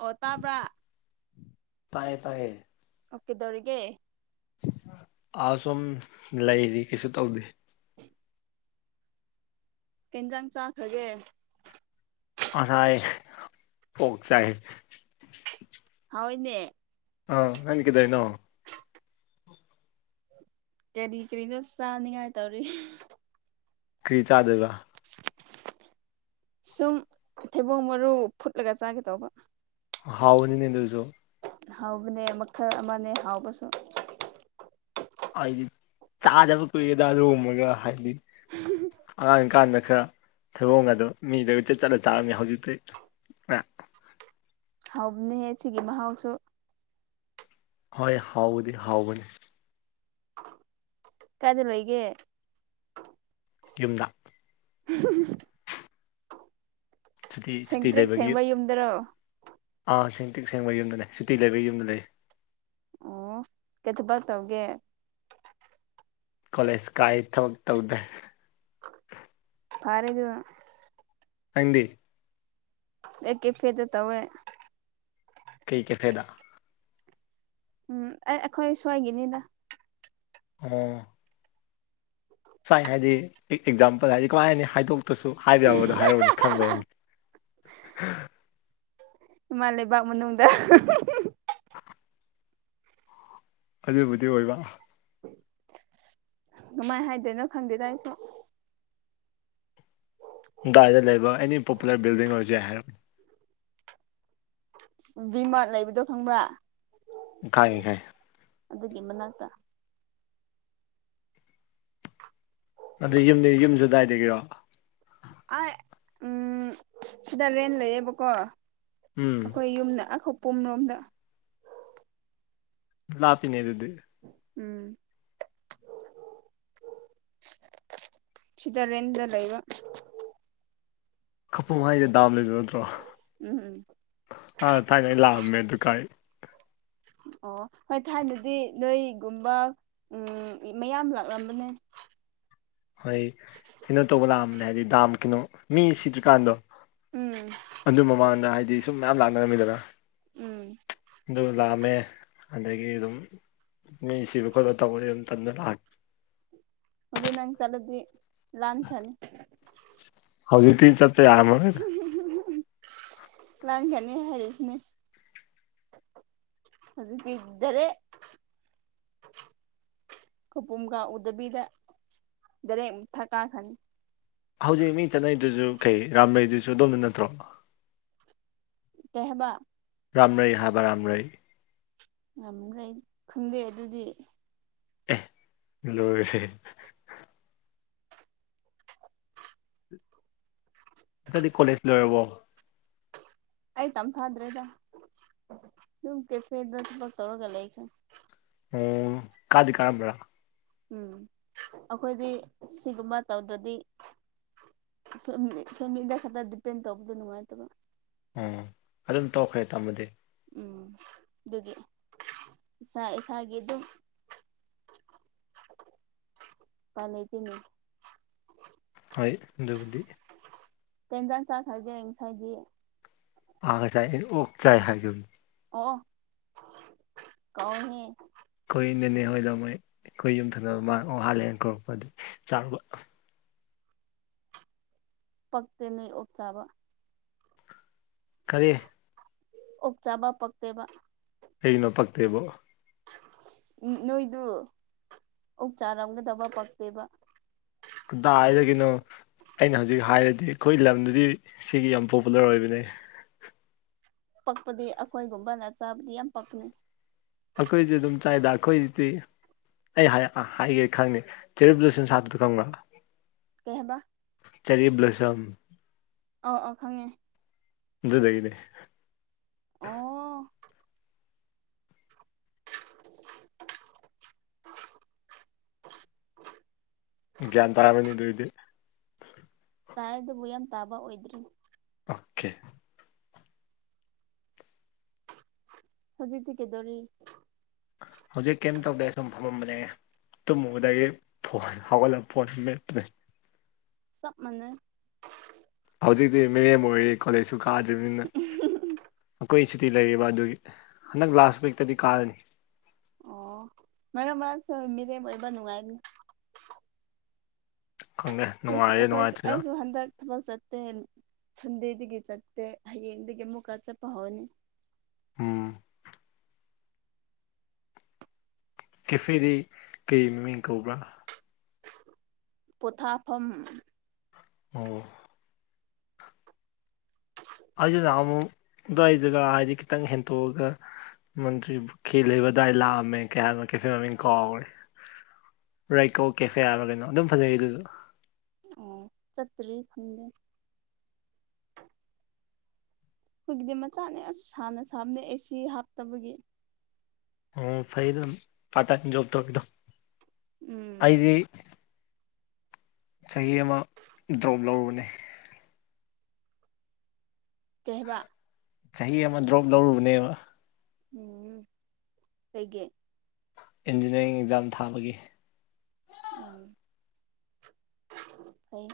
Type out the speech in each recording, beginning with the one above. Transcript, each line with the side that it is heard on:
right: ꯑꯣ ꯇꯥꯕ꯭ꯔꯥ
left: ꯇꯌꯦ ꯇꯌꯦ
right: ꯑꯣꯀꯗꯧꯒ
left: ꯑꯁꯨꯝ ꯂꯩꯔꯤ ꯀꯩꯁꯨ ꯇꯧꯗꯦ
right: [unintelligible] ꯀꯦꯟꯖꯥꯡ ꯆꯥꯈ꯭ꯔꯒꯦ
left: ꯑꯁꯥꯏꯥꯏ ꯑꯣꯠ ꯆꯥꯏ
right: ꯍꯥꯎ ꯏꯅꯦ
left: ꯑ ꯅꯅꯤ ꯀꯗꯩꯅꯣ
right: ꯀꯔꯤ ꯀꯔꯤꯗꯣ ꯆꯥꯅꯤꯡꯉꯥꯏ ꯇꯧꯔꯤ
left: ꯀ꯭ꯔꯤ ꯆꯥ ꯑꯗꯨꯒꯕ
right: ꯁꯨꯝ ꯊꯩꯕꯣꯡ ꯃꯔꯨ ꯐꯨꯠꯂꯒ ꯆꯥꯒꯦ ꯇꯧꯕ
left: ꯍꯥꯎꯅꯤ ꯅ ꯑꯗꯨꯁꯨꯣ
right: ꯍꯥꯎꯕꯅꯦ ꯃꯈꯜ ꯑꯃꯅꯦ ꯍꯥꯎꯕꯁꯨ
left: ꯍꯥꯏꯗꯤ ꯆꯥꯗꯕ ꯀꯨꯏꯔꯦꯗ ꯂꯣꯝꯃꯒ ꯍꯥꯏꯗꯤ
right: [unintelligible]
left: ꯑꯉꯥꯡꯀꯥꯟꯗ ꯈꯔ ꯊꯧꯑꯣꯡ ꯑꯗꯣ ꯃꯤꯗ ꯆꯠꯂ ꯆꯥꯔꯝꯃꯦ ꯍꯧꯖꯤꯛꯇꯤ ꯑꯦ
right: ꯍꯥꯎꯅꯦꯍꯦ ꯁꯤꯒꯤ ꯃꯍꯥꯎꯁꯨ
left: ꯍꯣꯏ ꯍꯥꯎꯕꯗꯤ ꯍꯥꯎꯕꯅꯤ
right: ꯀꯗ ꯂꯩꯒꯦ
left: ꯌꯨꯝꯗ ꯁꯨꯇꯤ ꯁꯨꯇꯤ
right: ꯁꯦꯡꯛꯇ꯭ꯔꯤꯛ
left: ꯂꯩꯕꯒꯤ
right: ꯁꯦꯡꯕ ꯌꯨꯝꯗꯔꯣ
left: ꯑꯥ ꯁꯦꯡ ꯇꯤꯛ ꯁꯦꯡꯕ ꯌꯨꯝꯗ ꯂꯩ ꯁꯤꯇꯤ ꯂꯩꯕꯒꯤ ꯌꯨꯝꯗ ꯂꯩ
right: ꯑꯣ ꯀꯩ ꯇꯕꯥꯛ ꯇꯎꯦ
left: ꯀꯣꯂꯦꯖ ꯀꯥꯏ ꯊꯕꯛ ꯇꯧꯗꯦ
right: ꯄꯥꯔꯦꯗꯨ
left: ꯍꯪꯗꯤ
right: ꯑꯦ ꯀꯦꯐꯦꯗ ꯇꯧꯋꯦ
left: ꯀꯩ ꯀꯦ ꯐꯥꯏꯗ
right: ꯎꯝ ꯑꯩ ꯑꯩꯈꯣꯏ ꯁꯣꯏꯒꯤꯅꯤꯗ
left: ꯑꯣ ꯁꯥꯏ ꯍꯥꯏꯗꯤ ꯑꯦꯛꯖꯥꯝꯄꯜ ꯍꯥꯏꯗꯤ ꯀꯃꯥꯏ ꯍꯥꯏꯅ ꯍꯥꯏꯗꯣꯛ ꯀꯁꯨ ꯍꯥꯏꯕ ꯌꯥꯕꯗꯣ ꯍꯥꯏꯔꯨꯅꯤ ꯈꯪꯕ ꯌꯥꯅꯤ
right: ꯏꯃꯥ ꯂꯩꯕꯥꯛ ꯃꯅꯨꯡꯗ
left: ꯑꯗꯨꯕꯨꯗꯤ ꯑꯣꯏꯕ
right: ꯃꯥꯏ ꯍꯥꯏꯗꯣꯏꯅꯣ ꯈꯪꯗꯦ ꯇꯁꯨ
left: ꯗꯥꯏꯗ ꯂꯩꯕ ꯑꯦꯅꯤ ꯄꯣꯄꯨꯂꯔ ꯕꯤꯜꯗꯤꯡ ꯑꯣꯏꯖꯛ ꯍꯥꯏꯔꯛꯅꯦ
right: ꯕꯤꯃꯔ ꯂꯩꯕꯗꯣ ꯈꯪꯕ꯭ꯔꯥ
left: ꯀꯥꯏꯦ ꯀꯥꯏꯦ
right: ꯑꯗꯨꯒꯤ ꯃꯅꯥꯇ
left: ꯑꯗꯨ ꯌꯨꯝꯗ ꯌꯨꯝꯁꯨ ꯑꯗꯨꯋꯥꯏꯗꯒꯤꯔꯣ
right: ꯑ ꯎꯝ ꯁꯤꯗ ꯔꯦꯟꯠ ꯂꯩꯌꯦꯕꯀꯣ
left: ꯎꯝ
right: ꯑꯩꯈꯣꯏ ꯌꯨꯝꯗ ꯑꯈꯣ ꯄꯨꯡꯂꯣꯝꯗ
left: ꯂꯥꯛꯄꯤꯅꯦ ꯑꯗꯨꯗꯤ
right: ꯎꯝ ꯆꯤꯗꯔ ꯌꯦꯗ ꯂꯩ ꯏꯕ
left: ꯀꯄ ꯍꯥꯏꯁꯦ ꯗꯥꯕ ꯂꯩꯕ ꯅꯠꯇ꯭ꯔꯣ
right: ꯎꯝ ꯎꯝ
left: ꯑꯥ ꯊꯥꯏꯅ ꯑꯩ ꯂꯥꯛꯑꯝꯃꯦ ꯑꯗꯨ ꯀꯥꯏ
right: ꯑꯣ ꯍꯣꯏ ꯊꯥꯏꯅꯗꯤ ꯅꯣꯏꯒꯨꯝꯕ ꯎꯝ ꯃꯌꯥꯝ ꯂꯥꯛꯂꯝꯕꯅꯦ
left: ꯍꯣꯏ ꯀꯩꯅꯣ ꯇꯧꯕ ꯂꯥꯛꯑꯝꯕꯅꯦ ꯍꯥꯏꯗꯤ ꯗꯥꯝ ꯀꯩꯅꯣ ꯃꯤ ꯁꯤꯠꯇ꯭ꯔꯤꯀꯥꯟꯗꯣ
right: ꯎꯝ
left: ꯑꯗꯨ ꯃꯃꯥꯡꯗ ꯍꯥꯏꯗꯤ ꯁꯨꯝ ꯃꯌꯥꯝ ꯂꯥꯛꯅꯔꯝꯃꯤꯗꯅ
right: ꯎꯝ
left: ꯑꯗꯨ ꯂꯥꯛꯑꯝꯃꯦ ꯑꯗꯒꯤ ꯑꯗꯨꯝ ꯃꯤ ꯁꯤꯕ ꯈꯣꯠꯄ ꯇꯧꯕꯅꯤ ꯑꯗꯨꯝ ꯇꯟꯗꯨꯅ ꯂꯥꯛꯑꯦ
right: ꯍꯧꯖꯤ ꯅꯪ ꯆꯂꯗ ꯂꯥꯟ ꯊꯅꯦ
left: ꯍꯧꯖꯤ ꯇꯤꯟ ꯆ ꯑꯔꯝ ꯑꯣꯏꯒ
right: ꯂꯥꯡꯒꯥꯅꯤ ꯍꯥꯏꯁꯤꯅꯦ ꯑꯗꯨꯗꯔꯦ ꯀꯄꯨꯝ ꯀꯥ ꯎꯗꯕꯤꯗ ꯗꯔꯦ ꯑꯃꯨ ꯊꯛꯀꯥ ꯈꯅꯤ
left: ꯍꯧꯖꯤꯛ ꯃꯤ ꯆꯠꯅꯩꯗꯨꯁꯨ ꯀꯩ ꯔꯥꯝꯕꯩꯗꯨꯁꯨ ꯑꯗꯝꯅ ꯅꯠꯇ꯭ꯔꯣ
right: ꯀꯩ ꯍꯏꯕꯥ
left: ꯔꯝ꯭ꯔꯩ ꯍꯥꯥꯕ ꯔꯝ꯭ꯔꯩ
right: ꯉꯝꯗ꯭ꯔꯦ ꯈꯪꯗꯦ ꯑꯗꯨꯗꯤ
left: ꯂꯁꯦ ꯉꯗꯤ ꯀꯣꯂꯦꯖ ꯂꯣꯏꯔꯕꯣ
right: ꯑꯩ ꯇꯝ ꯐꯗ꯭ꯔꯦꯗ ꯀꯦꯦꯗ ꯆꯄ ꯇꯧꯔꯒꯂ ꯑꯩ
left: ꯑꯣ ꯀꯥꯗꯤ ꯀꯥꯔꯝꯕ꯭ꯔ
right: ꯎꯝ ꯑꯩꯈꯣꯏꯗꯤ ꯁꯤꯒꯨꯝꯕ ꯇꯧꯗ꯭ꯔꯗꯤ ꯁ ꯁꯗ ꯈꯔ ꯗꯕꯦꯟ ꯇꯕꯨꯗ ꯅꯨꯡꯉꯥꯏ ꯇꯕꯣ
left: ꯑꯣ ꯑꯗꯨꯝ ꯇꯧꯈ꯭ꯔꯦ ꯇꯥꯝꯃꯣꯗꯤ
right: ꯎꯝ ꯑꯗꯨꯗꯤ ꯏꯁꯥ ꯏꯁꯥꯒꯤ ꯗꯨꯝ ꯀ ꯂꯩꯦꯗꯤꯅꯤ
left: ꯍꯣꯏ ꯑꯗꯨꯕꯨꯗꯤ
right: ꯇꯦꯟꯖꯥꯟ ꯁꯥꯈ ꯍꯥꯏꯖꯦ ꯍꯁ ꯍꯥꯏꯗꯤ
left: ꯑ ꯉꯁꯥꯏ ꯑꯣꯛ ꯆꯥꯏ ꯍꯥꯏꯒꯨꯝ
right: ꯑꯣ ꯀꯣꯅꯤ
left: ꯑꯩꯈꯣꯏ ꯅꯦꯅꯦ ꯍꯣꯏꯗ ꯃꯣꯏ ꯑꯩꯈꯣꯏ ꯌꯨꯝꯊꯪꯅꯕ ꯃꯥꯥꯡ ꯍꯥꯜꯂꯦꯅ ꯀꯧꯔꯛꯄ ꯑꯗꯨ ꯆꯥꯎꯕ
right: ꯄꯛꯛꯇꯅꯦ ꯑꯣꯞꯆꯥꯥꯕ
left: ꯀꯔꯤ
right: ꯑꯣꯛ ꯆꯥꯕ ꯄꯛꯇꯦꯕ
left: ꯀꯩꯅꯣ ꯄꯛꯇꯦꯕꯣ
right: ꯎ ꯅꯣꯏꯗꯨ ꯑꯣꯛ ꯆꯥꯔꯝꯒꯗꯕ ꯄꯛꯇꯦꯕ
left: ꯀꯗꯥꯏꯗꯒꯤꯅꯣ ꯑꯩꯅ ꯍꯧꯖꯤꯛ ꯍꯥꯏꯔꯗꯤ ꯑꯩꯈꯣꯏ ꯂꯝꯗꯨꯗꯤ ꯁꯤꯒꯤ ꯌꯥꯝ ꯄꯣꯄꯨꯂꯔ ꯑꯣꯏꯕꯅꯦ
right: ꯄꯛꯄꯗꯤ ꯑꯩꯈꯣꯏꯒꯨꯝꯕꯅ ꯆꯥꯕꯗꯤ ꯌꯥꯝ ꯄꯛꯅꯩ
left: ꯑꯈꯣꯏꯁꯨ ꯗꯨꯝ ꯆꯥꯏꯗ ꯑꯈꯣꯏꯗꯤ ꯑꯩ ꯍꯥꯏ ꯍꯥꯏꯒꯦ ꯈꯪꯅꯤ ꯆꯦꯔꯤ ꯕ꯭ꯂꯨꯁꯨꯝ ꯁꯥꯠꯄꯗꯣ ꯈꯪꯕ꯭ꯔꯥ
right: ꯀꯩ ꯍꯥꯏꯕ
left: ꯆꯦꯔꯤ ꯕ꯭ꯂꯣꯁꯝ
right: ꯑ ꯑ ꯈꯪꯉꯦ
left: ꯑꯗꯨꯗꯒꯤꯅꯦ
right: ꯑꯣ [inaudible]
left: ꯒ꯭ꯌꯥꯟ ꯇꯥꯔꯥꯃꯅꯤ ꯑꯗꯨ ꯑꯣꯏꯗꯤ
right: ꯇꯥꯏ ꯑꯗꯨꯕꯨ ꯌꯥꯝ ꯇꯥꯕ ꯑꯣꯏꯗ꯭ꯔꯤ
left: ꯑꯣꯀꯦ
right: ꯍꯧꯖꯤꯛꯇꯤ ꯀꯩꯗꯧꯔꯤ
left: ꯍꯧꯖꯤꯛ ꯀꯩꯝ ꯇꯧꯗꯦ ꯁꯨꯝ ꯐꯝꯃꯝꯕꯅꯦ ꯇꯨꯝꯃꯨꯕꯗꯒꯤ ꯐꯣꯟ ꯍꯧꯒꯠꯂꯕ ꯐꯣꯟ ꯃꯦꯠꯄꯅꯦ
right: ꯆꯞ ꯃꯥꯟꯅꯩ
left: ꯍꯧꯖꯤꯛꯇꯤ ꯃꯤꯔꯦꯝ ꯑꯣꯏꯔꯤ ꯀꯣꯂꯦꯖꯁꯨ ꯀꯥꯗ꯭ꯔꯤꯕꯅꯤꯅ ꯑꯩꯈꯣꯏ ꯁꯨ ꯇꯤ ꯂꯩꯔꯤꯕ ꯑꯗꯨꯒꯤ ꯍꯟꯗꯛ ꯂꯥꯁ ꯋꯤꯛꯇꯗꯤ ꯀꯥꯔꯅꯤ
right: ꯑꯣ ꯃꯔꯛ ꯃꯔꯛꯁꯨ ꯃꯤꯔꯦꯝ ꯑꯣꯏꯕ ꯅꯨꯡꯉꯥꯏꯝꯅꯤ
left: ꯈꯪꯗꯦ
right: ꯑꯩꯈꯣꯏꯁꯨ
left: ꯅꯨꯡꯉꯥꯏꯔꯦ
right: ꯑꯩꯈꯣꯏꯁꯨ
left: ꯅꯨꯡꯉꯥꯏꯇ꯭ꯔꯤꯔ
right: ꯑꯩꯁꯨ ꯍꯟꯗꯛ ꯊꯕꯛ ꯆꯠꯇꯦ ꯁꯟꯗꯦꯗꯒꯤ ꯆꯠꯇꯦ ꯍꯌꯦꯡꯗꯒꯤ ꯑꯃꯨꯛꯀ ꯆꯠꯄ ꯍꯧꯔꯅꯤ
left: ꯎꯝ ꯀꯦꯐꯦꯗꯤ ꯀꯩ ꯃꯃꯤꯡ ꯀꯧꯕ꯭ꯔꯥ
right: ꯄꫭꯊꯥꯐꯝ
left: ꯑꯣ ꯑꯩꯁꯨ ꯅꯥꯍꯟꯃꯨꯛ ꯑꯗꯨꯋꯥꯏ ꯖꯒꯥ ꯍꯥꯏꯗꯤ ꯈꯤꯇꯪ ꯍꯦꯟꯇꯣꯛꯑꯒ ꯃꯟꯇꯔꯤꯄꯨꯈꯤ ꯂꯩꯕꯥ ꯑꯗꯥꯏ ꯂꯥꯀꯝꯃꯦ ꯀꯩꯍꯥꯏꯕ ꯀꯦꯐꯦ ꯃꯃꯤꯡ ꯀꯥꯎꯔꯦ ꯔꯩꯀꯣ ꯀꯦꯐꯦ ꯍꯥꯏꯕ꯭ꯔꯥ ꯀꯩꯅꯣ ꯑꯗꯨꯝ ꯐꯖꯩ ꯑꯗꯨꯁꯨ
right: ꯑꯣ ꯆꯠꯇ꯭ꯔꯤ ꯈꯪꯗꯦ ꯑꯩꯈꯣꯏꯒꯤꯗꯤ ꯃꯆꯥꯅꯦ ꯑꯁ ꯁꯥꯟꯅ ꯁꯥꯕꯅꯦ ꯑꯦꯁꯤ ꯍꯥꯞꯇꯕꯒꯤ
left: ꯑꯣ ꯐꯩꯗ ꯗꯨꯝ ꯄꯥꯔꯠ ꯇꯥꯏꯝ ꯖꯣꯕ ꯇꯧꯔꯤꯗꯣ
right: ꯎꯝ
left: ꯑꯩꯗꯤ ꯆꯍꯤ ꯑꯃ ꯗ꯭ꯔꯣꯞ ꯂꯧꯔꯨꯕꯅꯦ
right: ꯀꯩ ꯍꯥꯏꯕ
left: ꯆꯍꯤ ꯑꯃ ꯗ꯭ꯔꯣꯞ ꯂꯧꯔꯨꯕꯅꯦꯕ
right: ꯎꯝ ꯀꯩꯒꯤ
left: ꯏꯟꯖꯤꯅꯤꯌ꯭ꯔꯤꯡ ꯑꯦꯛꯖꯥꯝ ꯊꯥꯕꯒꯤ
right: ꯑꯣ ꯐꯩ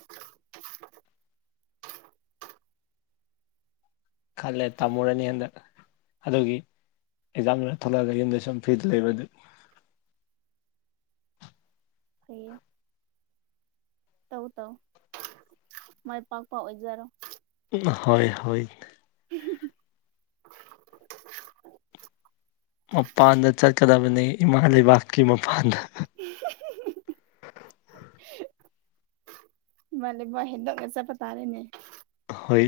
left: ꯈꯜꯂꯦ ꯇꯝꯃꯨꯔꯅꯤ ꯍꯟꯗꯛ ꯑꯗꯨꯒꯤ ꯑꯦꯛꯖꯥꯝ ꯂꯣꯏꯔ ꯊꯣꯛꯂꯛꯑꯒ ꯌꯨꯝꯗ ꯁꯨꯝ ꯐ꯭ꯔꯤꯗ ꯂꯩꯕ ꯑꯗꯨꯒꯤ
right: ꯐꯩꯌꯦ ꯇꯧ ꯇꯧ ꯃꯥꯏ ꯄꯥꯛꯄ ꯑꯣꯏꯖꯔꯣ
left: ꯍꯣꯏ ꯍꯣꯏ
right: ꯎꯝ ꯍꯨꯝ ꯍꯨꯝ
left: ꯃꯄꯥꯟꯗ ꯆꯠꯀꯗꯕꯅꯦ ꯏꯃꯥ ꯂꯩꯕꯥꯛꯀꯤ ꯃꯄꯥꯟꯗ
right: [unintelligible] ꯃꯅꯦ ꯕꯥꯏ ꯍꯟꯗꯛꯅ ꯆꯠꯄꯇꯔꯦꯅꯦ
left: ꯍꯣꯏ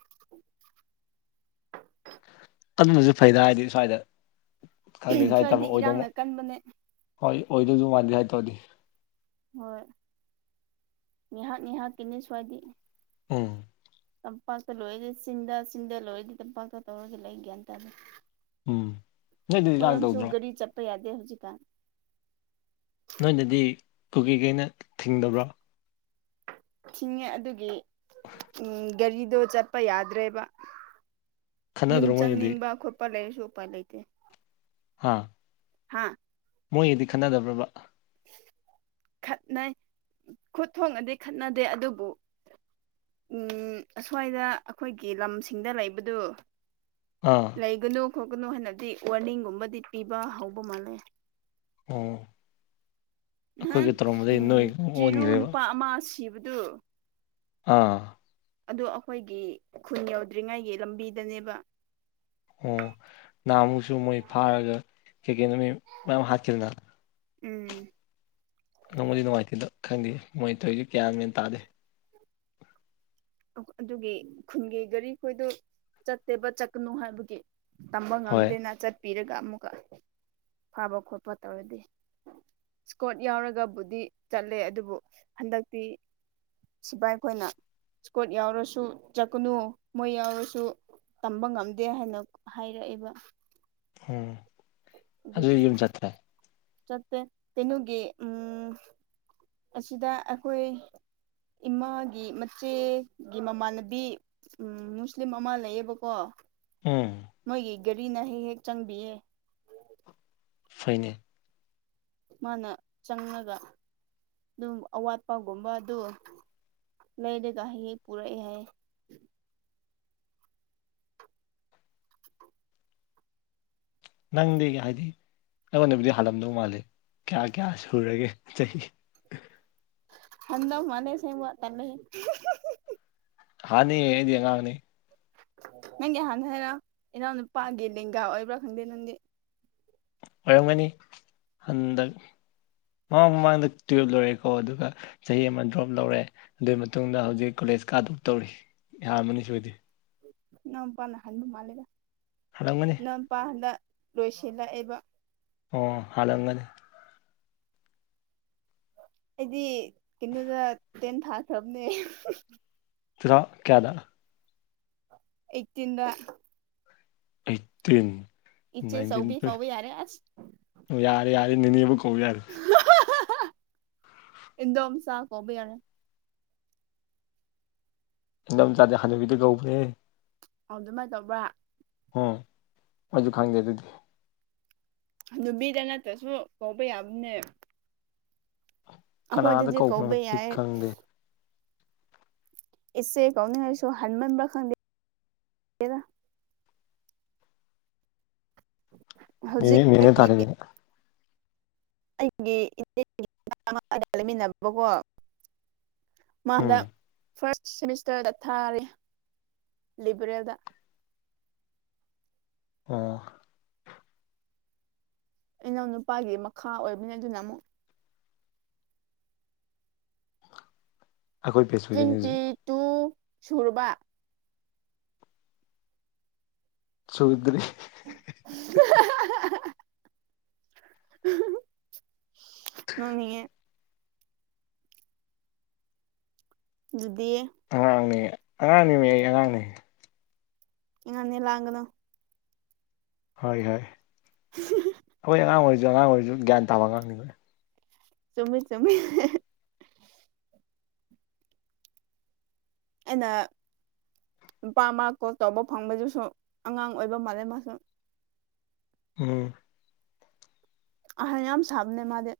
right: [inaudible]
left: ꯑꯃꯁꯨ ꯐꯩꯗ ꯍꯥꯏꯗꯤ ꯁ꯭ꯋꯥꯏꯗ ꯈꯪꯗꯦ ꯁ꯭ꯋꯥꯏꯗ
right: ꯁ꯭ꯋꯥꯏꯗꯤ
left: ꯇꯝꯃ
right: ꯏꯔꯥꯡꯅ
left: ꯑꯣꯏꯗꯧꯃꯥꯟ
right: ꯀꯟꯕꯅꯦ
left: ꯍꯣꯏ ꯑꯣꯏꯗꯣꯏꯁꯨ ꯃꯥꯟꯗꯦ ꯁꯋꯥꯏ ꯇꯧꯔꯗꯤ
right: ꯍꯣꯏ ꯉꯥꯏꯍꯥꯛ ꯉꯍꯥꯛꯀꯤꯅꯤ ꯁ꯭ꯋꯥꯏꯗꯤ
left: ꯎꯝ
right: ꯇꯝꯄꯥꯛꯇ ꯂꯣꯏꯔꯗꯤ ꯆꯤꯟꯗ ꯆꯤꯟꯗ ꯂꯣꯏꯔꯗꯤ ꯇꯝꯄꯥꯛꯇ ꯇꯧꯔꯒ ꯂꯩ ꯒꯦꯟꯇꯥꯗ
left: ꯎꯝ ꯅꯣꯏꯗꯗꯤ ꯀꯥꯡ
right: ꯑꯣꯈꯣꯏꯔꯣꯝꯁꯨ
left: ꯇꯧꯗ꯭ꯔꯣ
right: ꯒꯥꯔꯤ ꯆꯠꯄ ꯌꯥꯗꯦ ꯍꯧꯖꯤꯛꯀꯥꯟ
left: ꯅꯣꯏꯗꯗꯤ ꯀꯨꯀꯤ ꯀꯩꯅ ꯊꯤꯡꯗꯕ꯭ꯔꯥ
right: ꯊꯤꯡꯉꯦ ꯑꯗꯨꯒꯤ ꯎꯝ ꯒꯥꯔꯤꯗꯣ ꯆꯠꯄ ꯌꯥꯗ꯭ꯔꯦꯕ ꯌꯨꯝ
left: ꯈꯠꯅꯗ꯭ꯔꯣ ꯃꯣꯏꯒꯤꯗꯤ
right: ꯆꯪꯅꯤꯡꯕ ꯈꯣꯠꯄ ꯂꯩꯔꯁꯨ ꯎꯄꯥꯏ ꯂꯩꯇꯦ
left: ꯍꯥꯥ
right: ꯍꯥꯥ
left: ꯃꯣꯏꯒꯗꯤ ꯈꯟꯅꯗꯕ꯭ꯔꯕ
right: ꯈꯠꯅꯩ ꯈꯨꯠ ꯊꯣꯡꯅꯗꯤ ꯈꯠꯅꯗꯦ ꯑꯗꯨꯕꯨ ꯎꯝ ꯑꯁ꯭ꯋꯥꯏꯗ ꯑꯩꯈꯣꯏꯒꯤ ꯂꯝꯁꯤꯡꯗ ꯂꯩꯕꯗꯨ
left: ꯑꯥ
right: ꯂꯩꯒꯅꯨ ꯈꯣꯠꯀꯅꯨ ꯍꯥꯏꯅꯗꯤ ꯋꯥꯔꯅꯤꯡꯒꯨꯝꯕꯗꯤ ꯄꯤꯕ ꯍꯧꯕ ꯃꯥꯜꯂꯦ
left: ꯑꯣ
right: ꯅꯍꯥꯟ
left: ꯑꯩꯈꯣꯏꯒ ꯇꯧꯔꯝꯕꯗꯩ ꯅꯣꯏ
right: ꯆꯤꯔꯨ
left: ꯑꯣꯟꯈ꯭ꯔꯦꯕ
right: ꯅꯨꯄꯥ ꯑꯃ ꯁꯤꯕꯗꯨ
left: ꯑꯥ
right: ꯑꯗꯨ ꯑꯩꯈꯣꯏꯒꯤ ꯈꯨꯟ ꯌꯧꯗ꯭ꯔꯤꯉꯩꯒꯤ ꯂꯝꯕꯤꯗꯅꯦꯕ
left: ꯑꯣ ꯅꯍꯟꯃꯨꯛꯁꯨ ꯃꯣꯏ ꯐꯥꯔꯒ ꯁꯦꯀꯦꯟꯔꯤ ꯃꯌꯥꯝ ꯍꯥꯠꯈꯤꯗꯅ
right: ꯎꯝ
left: ꯅꯨꯡꯕꯨꯗꯤ ꯅꯨꯡꯉꯥꯏꯇꯦꯗ ꯈꯪꯗꯦ ꯃꯣꯏꯅ ꯇꯧꯏꯁꯤ ꯒ꯭ꯌꯥꯟ ꯃꯦꯟ ꯇꯥꯗꯦ
right: ꯑꯗꯨꯒꯤ ꯈꯨꯟꯒꯤ ꯒꯥꯔꯤꯈꯣꯏꯗꯨ ꯆꯠꯇꯦꯕ ꯆꯠꯀꯅꯨ ꯍꯥꯏꯕꯒꯤ ꯇꯝꯕ
left: ꯍꯣꯏ
right: ꯉꯝꯗꯦꯅ ꯆꯠꯄꯤꯔꯒ ꯑꯃꯨꯛꯀ ꯐꯥꯕ ꯈꯣꯠꯄ ꯇꯧꯔꯗꯤ ꯏꯁꯀꯣꯔꯠ ꯌꯥꯎꯔꯒꯕꯨꯗꯤ ꯆꯠꯂꯦ ꯑꯗꯨꯕꯨ ꯍꯟꯗꯛꯇꯤ ꯁꯤꯐꯥꯏ ꯈꯣꯏꯅ ꯏꯁꯀꯣꯠ ꯌꯥꯎꯔꯁꯨ ꯆꯠꯀꯅꯨ ꯃꯣꯏ ꯌꯥꯎꯔꯁꯨ ꯇꯝꯕ ꯉꯝꯗꯦ ꯍꯥꯏꯅ ꯍꯥꯏꯔꯛꯑꯦꯕ
left: ꯎꯝ
right: ꯑꯗꯨꯒꯤ
left: ꯑꯗꯨꯗꯤ ꯌꯨꯝ ꯆꯠꯇ꯭ꯔꯦ
right: ꯆꯠꯇꯦ ꯀꯩꯅꯣꯒꯤ ꯎꯝ ꯑꯁꯤꯗ ꯑꯩꯈꯣꯏ ꯏꯃꯥꯒꯤ ꯃꯆꯦꯒꯤ ꯃꯃꯥꯟꯅꯕꯤ ꯎꯝ ꯃꯨꯁꯂꯤꯝ ꯑꯃ ꯂꯩꯌꯦꯕꯀꯣ
left: ꯎꯝ
right: ꯃꯣꯏꯒꯤ ꯒꯔꯤꯅ ꯍꯦꯛ ꯍꯦꯛ ꯆꯪꯕꯤꯌꯦ
left: ꯐꯩꯅꯦ
right: ꯃꯥꯅ ꯆꯪꯉꯒ ꯑꯗꯨꯝ ꯑꯋꯥꯠꯄꯒꯨꯝꯕ ꯑꯗꯨ ꯂꯩꯔꯒꯥ ꯍꯦꯛ ꯍꯦꯛ ꯄꯨꯔꯛꯑ ꯍꯥꯏꯌꯦ
left: ꯅꯪꯗꯤ ꯍꯥꯏꯗꯤ ꯑꯩꯉꯣꯟꯗꯕꯨꯗꯤ ꯍꯥꯜꯂꯝꯗꯧ ꯃꯥꯜꯂꯤ ꯀꯌꯥ ꯀꯌꯥ ꯁꯨꯔꯒꯦ ꯆꯍꯤ
right: ꯍꯟꯗꯧ ꯃꯟꯂꯦ ꯁꯦꯡꯕ ꯇꯟꯂꯦ
left: ꯍꯥꯟꯅꯤ ꯑꯩꯗꯤ ꯑꯉꯥꯡꯅꯤ
right: ꯅꯪꯗꯤ ꯍꯥꯟꯅ ꯍꯥꯏꯔꯛꯑꯣ ꯏꯅꯥꯎ ꯅꯨꯄꯥꯒꯤ ꯂꯦꯡꯒꯥ ꯑꯣꯏꯕ꯭ꯔꯥ ꯈꯪꯗꯦ ꯅꯪꯗꯤ
left: ꯑꯣꯏꯔꯝꯒꯅꯤ ꯍꯟꯗꯛ ꯃꯃꯥꯡ ꯃꯃꯥꯡꯗ ꯇꯨꯌꯦꯜꯞ ꯂꯣꯏꯔꯦꯀꯣ ꯑꯗꯨꯒ ꯆꯍꯤ ꯑꯃ ꯗ꯭ꯔꯣꯞ ꯂꯧꯔꯦ ꯑꯗꯨꯒꯤ ꯃꯇꯨꯡꯗ ꯍꯧꯖꯤꯛ ꯀꯣꯂꯦꯖ ꯀꯥꯗꯣꯛ ꯇꯧꯔꯤ ꯌꯔꯝꯃꯅꯤ ꯁꯤꯑꯣꯏꯗꯤ
right: ꯏꯅꯥꯎꯄꯅꯥ ꯍꯟꯕ ꯃꯂꯦꯗꯥ
left: ꯍꯂꯝꯒꯅꯤ
right: ꯢꯅꯥꯎꯄꯥ ꯍꯟꯗꯛ ꯂꯣꯏꯁꯤꯜꯂꯛꯑꯦꯕ
left: ꯑꯣ ꯍꯟꯂꯝꯒꯅꯤ꯫
right: ꯑꯩꯗꯤ ꯀꯩꯅꯣꯗ ꯇꯦꯟ ꯊꯥꯈ꯭ꯔꯝꯅꯦ꯫
left: ꯇꯨꯊꯥꯎꯖꯟ ꯀꯌꯥꯗ꯫
right: ꯏꯠꯇꯤꯟꯗ꯫
left: ꯑꯩꯠꯇꯤꯟ
right: ꯏꯆꯦ
left: ꯅꯥꯏꯟꯇꯤꯟ
right: ꯆꯧꯕꯤ ꯀꯧꯕ ꯌꯥꯔꯦ ꯑꯁ
left: ꯌꯥꯔꯦ ꯌꯥꯔꯦ ꯅꯤꯅꯦꯕꯨ ꯀꯧ ꯌꯥꯔꯦ꯫
right: ꯏꯟꯗꯣꯝ ꯆꯥ ꯀꯧꯕ ꯌꯥꯏ꯫
left: ꯏꯗꯣꯝꯆꯥꯗꯤ ꯍꯅꯨꯕꯤꯗ ꯀꯧꯈ꯭ꯔꯦꯍꯦ꯫
right: ꯑꯗꯨꯃꯥꯏꯅ ꯇꯧꯕ꯭ꯔꯥ꯫
left: ꯎꯝ ꯑꯩꯁꯨ ꯈꯪꯗꯦ ꯑꯗꯨꯗꯤ꯫
right: ꯅꯨꯄꯤꯗ ꯅꯠꯇ꯭ꯔꯁꯨ ꯀꯧꯕ ꯌꯥꯕꯅꯦ꯫
left: ꯀꯅꯥꯗ
right: ꯑꯩꯈꯣꯏꯗꯗꯤ ꯀꯧꯕ
left: ꯀꯧꯕꯅꯣꯗꯤ
right: ꯌꯥꯏꯌꯦ꯫
left: ꯈꯪꯗꯦ
right: ꯏꯆꯦ ꯀꯧꯅꯤꯉꯥꯏꯁꯨ ꯍꯟꯃꯟꯕ꯭ꯔꯥ ꯈꯪꯗꯦꯗ꯫ ꯍꯧꯖꯤꯛ
left: ꯅꯤꯅꯦ ꯅꯤꯅꯦ
right: ꯑꯩꯒꯤ
left: ꯇꯥꯔꯦꯑꯗꯨꯗꯤ꯫
right: ꯑꯩꯒꯤ [inaudible] ꯂꯩꯃꯤꯟꯅꯕꯀꯣ꯫
left: ꯎꯝ
right: ꯃꯥꯍꯟꯗꯛ ꯐꯥꯔꯁ꯭ꯠ ꯁꯦꯃꯤꯁꯇꯔꯗ ꯊꯥꯔꯤ ꯂꯤꯕꯔꯦꯜꯗ꯫
left: ꯑꯣ꯫
right: ꯏꯅꯥꯎ ꯅꯨꯄꯥꯒꯤ ꯃꯈꯥ ꯑꯣꯏꯕꯅꯤ ꯑꯗꯨꯅ ꯑꯃꯨꯛ꯫
left: ꯑꯩꯈꯣꯏ ꯕꯦꯁ ꯑꯣꯏꯗꯣꯏꯅꯦ
right: ꯇ꯭ꯋꯦꯟꯇꯤ
left: ꯍꯧꯖꯤꯛ
right: ꯇꯨ ꯁꯨꯔꯕ꯫
left: ꯁꯨꯗꯔꯤ꯫
right: [unintelligible] ꯅꯣꯛ ꯅꯤꯡꯉꯦ꯫ ꯗꯨꯗꯤ꯫
left: ꯑꯉꯥꯡꯅꯦ ꯑꯉꯥꯡꯅꯤ ꯃꯤ ꯑꯩ ꯑꯉꯥꯡꯅꯦ꯫
right: ꯑꯉꯥꯡꯅꯦ ꯂꯥꯡꯒꯅꯣ꯫
left: ꯍꯣꯏ ꯍꯣꯏ ꯍꯣꯏ ꯑꯉꯥꯡ ꯑꯣꯏꯔꯁꯨ ꯑꯉꯥꯡ ꯑꯣꯏꯔꯁꯨ ꯒ꯭ꯌꯥꯟ ꯇꯥꯕ ꯑꯉꯥꯡꯅꯤ ꯑꯈꯣꯏ꯫
right: ꯆꯨꯝꯃꯤ ꯆꯨꯝꯃꯤ꯫ ꯑꯩꯅ ꯅꯨꯄꯥ ꯑꯃ ꯀꯣꯜ ꯇꯧꯕ ꯐꯪꯕꯗꯨꯁꯨ ꯑꯉꯥꯡ ꯑꯣꯏꯕ ꯃꯥꯜꯂꯦ ꯃꯥꯁꯨ꯫
left: ꯎꯝ꯫
right: ꯑꯍꯜ ꯌꯥꯝ ꯁꯥꯕꯅꯦ ꯃꯥꯗꯤ꯫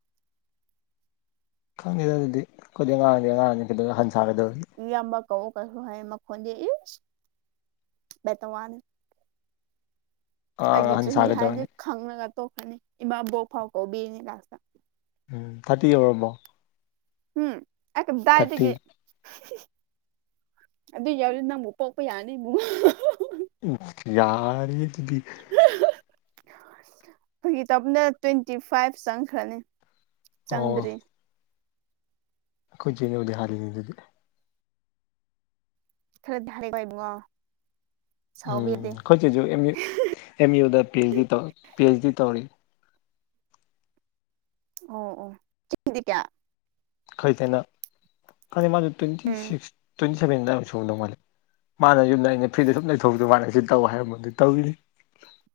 left: ꯈꯪꯗꯦꯗ ꯑꯗꯨꯗꯤ ꯑꯩꯈꯣꯏꯗꯤ ꯑꯉꯥꯡꯗꯤ ꯑꯉꯥꯡꯅꯤ ꯀꯩꯗꯧꯕꯩ ꯑꯍꯟ ꯁꯥꯒꯗꯧ
right: ꯏꯌꯥꯝꯕ ꯀꯧ ꯒꯥꯏꯁꯨ ꯍꯥꯏ ꯈꯣꯟꯗꯤ ꯎꯁ ꯄꯦꯇꯥ ꯋꯥꯅꯤ꯫
left: ꯑꯉꯥꯡ
right: ꯑꯩꯒꯤ
left: ꯑꯍꯟ
right: ꯆꯍꯤ ꯍꯥꯏꯗꯤ
left: ꯁꯥꯒꯗꯧꯔꯅꯤ
right: ꯈꯪꯉꯒ ꯇꯣꯛꯀꯅꯤ ꯏꯃꯥ ꯕꯣꯛ ꯐꯥꯎ ꯀꯧꯕꯤꯅꯤ ꯂꯥꯁꯇ꯫
left: ꯎꯝ ꯊꯥꯔꯇꯤ ꯌꯎꯔꯕꯣ꯫
right: ꯍꯨꯝ ꯑꯦ
left: ꯊꯥꯔꯇꯤ
right: ꯀꯥꯗꯥꯏꯗꯒꯤ꯫ ꯑꯗꯨ ꯌꯧꯎꯔꯗꯤ ꯅꯪꯕꯨ ꯄꯣꯛꯄ ꯌꯥꯅꯤ ꯏꯕꯨꯡꯉꯣ꯫
left: ꯌꯥꯔꯦ ꯑꯗꯨꯗꯤ꯫
right: ꯐꯥꯒꯤ ꯇꯧꯕꯅꯦ ꯇ꯭ꯋꯦꯟꯇꯤ ꯐꯥꯏꯚ ꯆꯪꯈ꯭ꯔꯅꯤ꯫
left: ꯑꯣ
right: ꯆꯪꯗ꯭ꯔꯤ꯫
left: ꯑꯩꯈꯣꯏ ꯆꯦꯅꯕꯨꯗꯤ ꯍꯜꯂꯤꯅꯦ ꯑꯗꯨꯗꯤ꯫
right: ꯈꯔꯗꯤ ꯍꯜꯂꯤꯀꯣ ꯏꯕꯨꯡꯉꯣ ꯁꯥꯎꯕ
left: ꯎꯝ
right: ꯌꯥꯗꯦ꯫
left: ꯑꯩꯈꯣꯏ ꯆꯦꯁꯨ ꯑꯦꯝ ꯌꯨ ꯑꯦꯝ ꯌꯨꯗ ꯄꯤ ꯑꯩꯁ ꯗꯤ ꯇꯧ ꯄꯤ ꯑꯩꯁ ꯗꯤ ꯇꯧꯔꯤ꯫
right: ꯑꯣ ꯑꯣ ꯆꯍꯤꯗꯤ ꯀꯌꯥ꯫
left: ꯈꯩ ꯀꯩꯅꯣ ꯈꯪꯗꯦ ꯃꯁꯤ ꯇ꯭ꯋꯦꯟꯇꯤ
right: ꯎꯝ
left: ꯁꯤꯛꯁ꯫ ꯇ꯭ꯋꯦꯟꯇꯤ ꯁꯕꯦꯟꯗ ꯑꯗꯥꯏ ꯕꯥꯎ ꯁꯨꯔꯝꯗꯧ ꯃꯥꯜꯂꯦ ꯃꯥꯅ ꯌꯨꯝꯗ ꯑꯩꯅ ꯐ꯭ꯔꯤꯗ ꯁꯨꯝ ꯂꯩꯊꯣꯛꯈꯤꯕꯗꯣ ꯃꯥꯅ ꯁꯤ ꯇꯧ ꯍꯥꯏꯔꯝꯕꯗꯨꯗꯤ ꯇꯧꯔꯤꯅꯤ꯫